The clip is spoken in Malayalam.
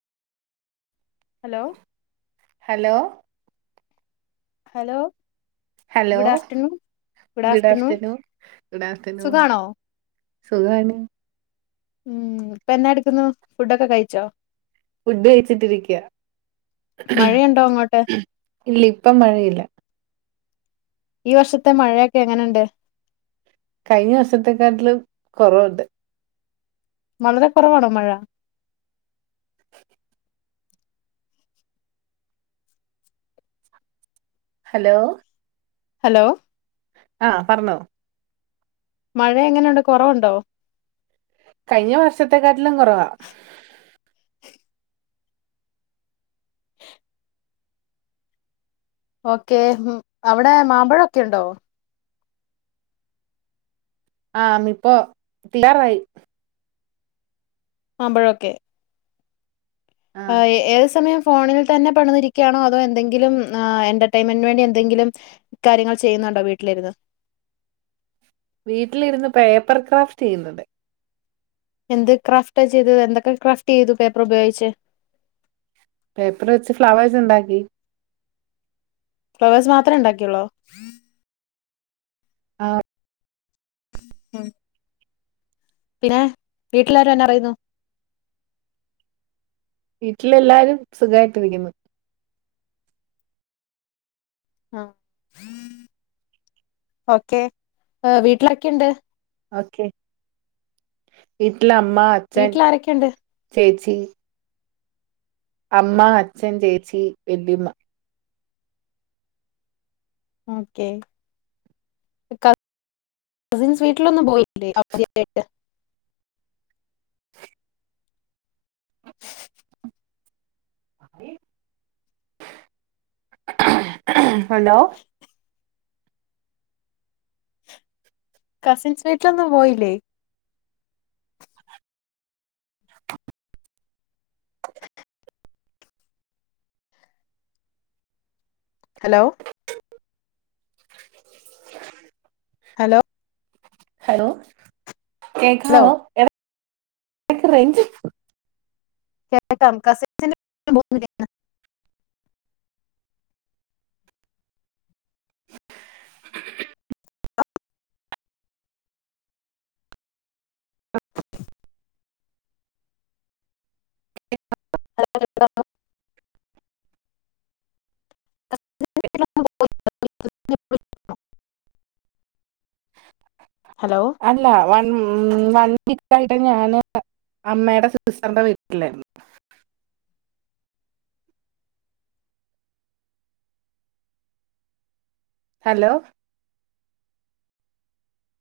hello hello hello hello good afternoon good afternoon good afternoon സുഖാണോ സുഖാണ് ഉം ഇപ്പ എന്നാ എടുക്കുന്നു ഫുഡൊക്കെ കഴിച്ചോ ഫുഡ് കഴച്ചിട്ടിരിക്കുക മഴയുണ്ടോ അങ്ങോട്ട് ഇല്ല ഇപ്പ മഴയില്ല ഈ വർഷത്തെ മഴയൊക്കെ എങ്ങനെയുണ്ട് കഴിഞ്ഞ വർഷത്തെക്കാട്ടിലും കുറവുണ്ട് വളരെ കുറവാണോ മഴ ഹലോ ഹലോ ആഹ് പറഞ്ഞോ മഴ എങ്ങനെയുണ്ട് കുറവുണ്ടോ കഴിഞ്ഞ വർഷത്തെക്കാട്ടിലും കുറവാ ഓക്കെ അവിടെ മാമ്പഴൊക്കെ ഉണ്ടോ ആഹ് ഇപ്പോ തീരാറായി മാമ്പഴൊക്കെ ആ ആഹ് ഏത് സമയം ഫോണിൽ തന്നെ പണിതിരിക്കുകയാണോ അതോ എന്തെങ്കിലും എന്റർടൈയിൻമെന്ന് വേണ്ടി എന്തെങ്കിലും കാര്യങ്ങൾ ചെയ്യുന്നുണ്ടോ വീട്ടിലിരുന്ന് വീട്ടിലിരുന്ന് പേപ്പർ ക്രാഫ്റ്റ് ചെയ്യുന്നുണ്ട് എന്ത് ക്രാഫ്റ്റ് ചെയ്ത് എന്തൊക്കെ ക്രാഫ്റ്റ് ചെയ്തു പേപ്പർ ഉപയോഗിച്ച് പേപ്പർ വെച്ച് ഫ്ലവേഴ്സ് ഉണ്ടാക്കി ഫ്ലവേഴ്സ് മാത്രെ ഉണ്ടാക്കിയൊള്ളൂ ആഹ് ഉം പിന്നെ വീട്ടിലാരും എന്നാ പറയുന്നു വീട്ടിൽ എല്ലാരും സുഖമായിട്ട്ിരിക്കുന്നു ആഹ ഓക്കെ വീട്ടിലരൊക്കെ ഉണ്ട് ഓക്കെ വീട്ടിലമ്മ അ വീട്ടിൽ ആരൊക്കെയുണ്ട് ചേച്ചി അമ്മ അച്ഛൻ ചേച്ചി വെല്ലിയമ്മ ഓക്കെ കസിൻസ് വീട്ടിലൊന്നും പോയില്ലേ അവധിയായിട്ട് ഹലോ കസിൻസ് വീട്ടിലൊന്നും പോയില്ലേ ഹലോ ഹലോ ഹലോ ഹലോ കേക്കവോ ഇടയ്ക്കു റേഞ്ച് കേക്കാം കസിൻസിന്റെ [unintelligible] [unintelligible] ഹലോ അല്ല വൺ വൺ വീക്ക് ആയിട്ട് ഞാൻ അമ്മയുടെ സിസ്റ്ററിന്റെ വീട്ടില് ഹലോ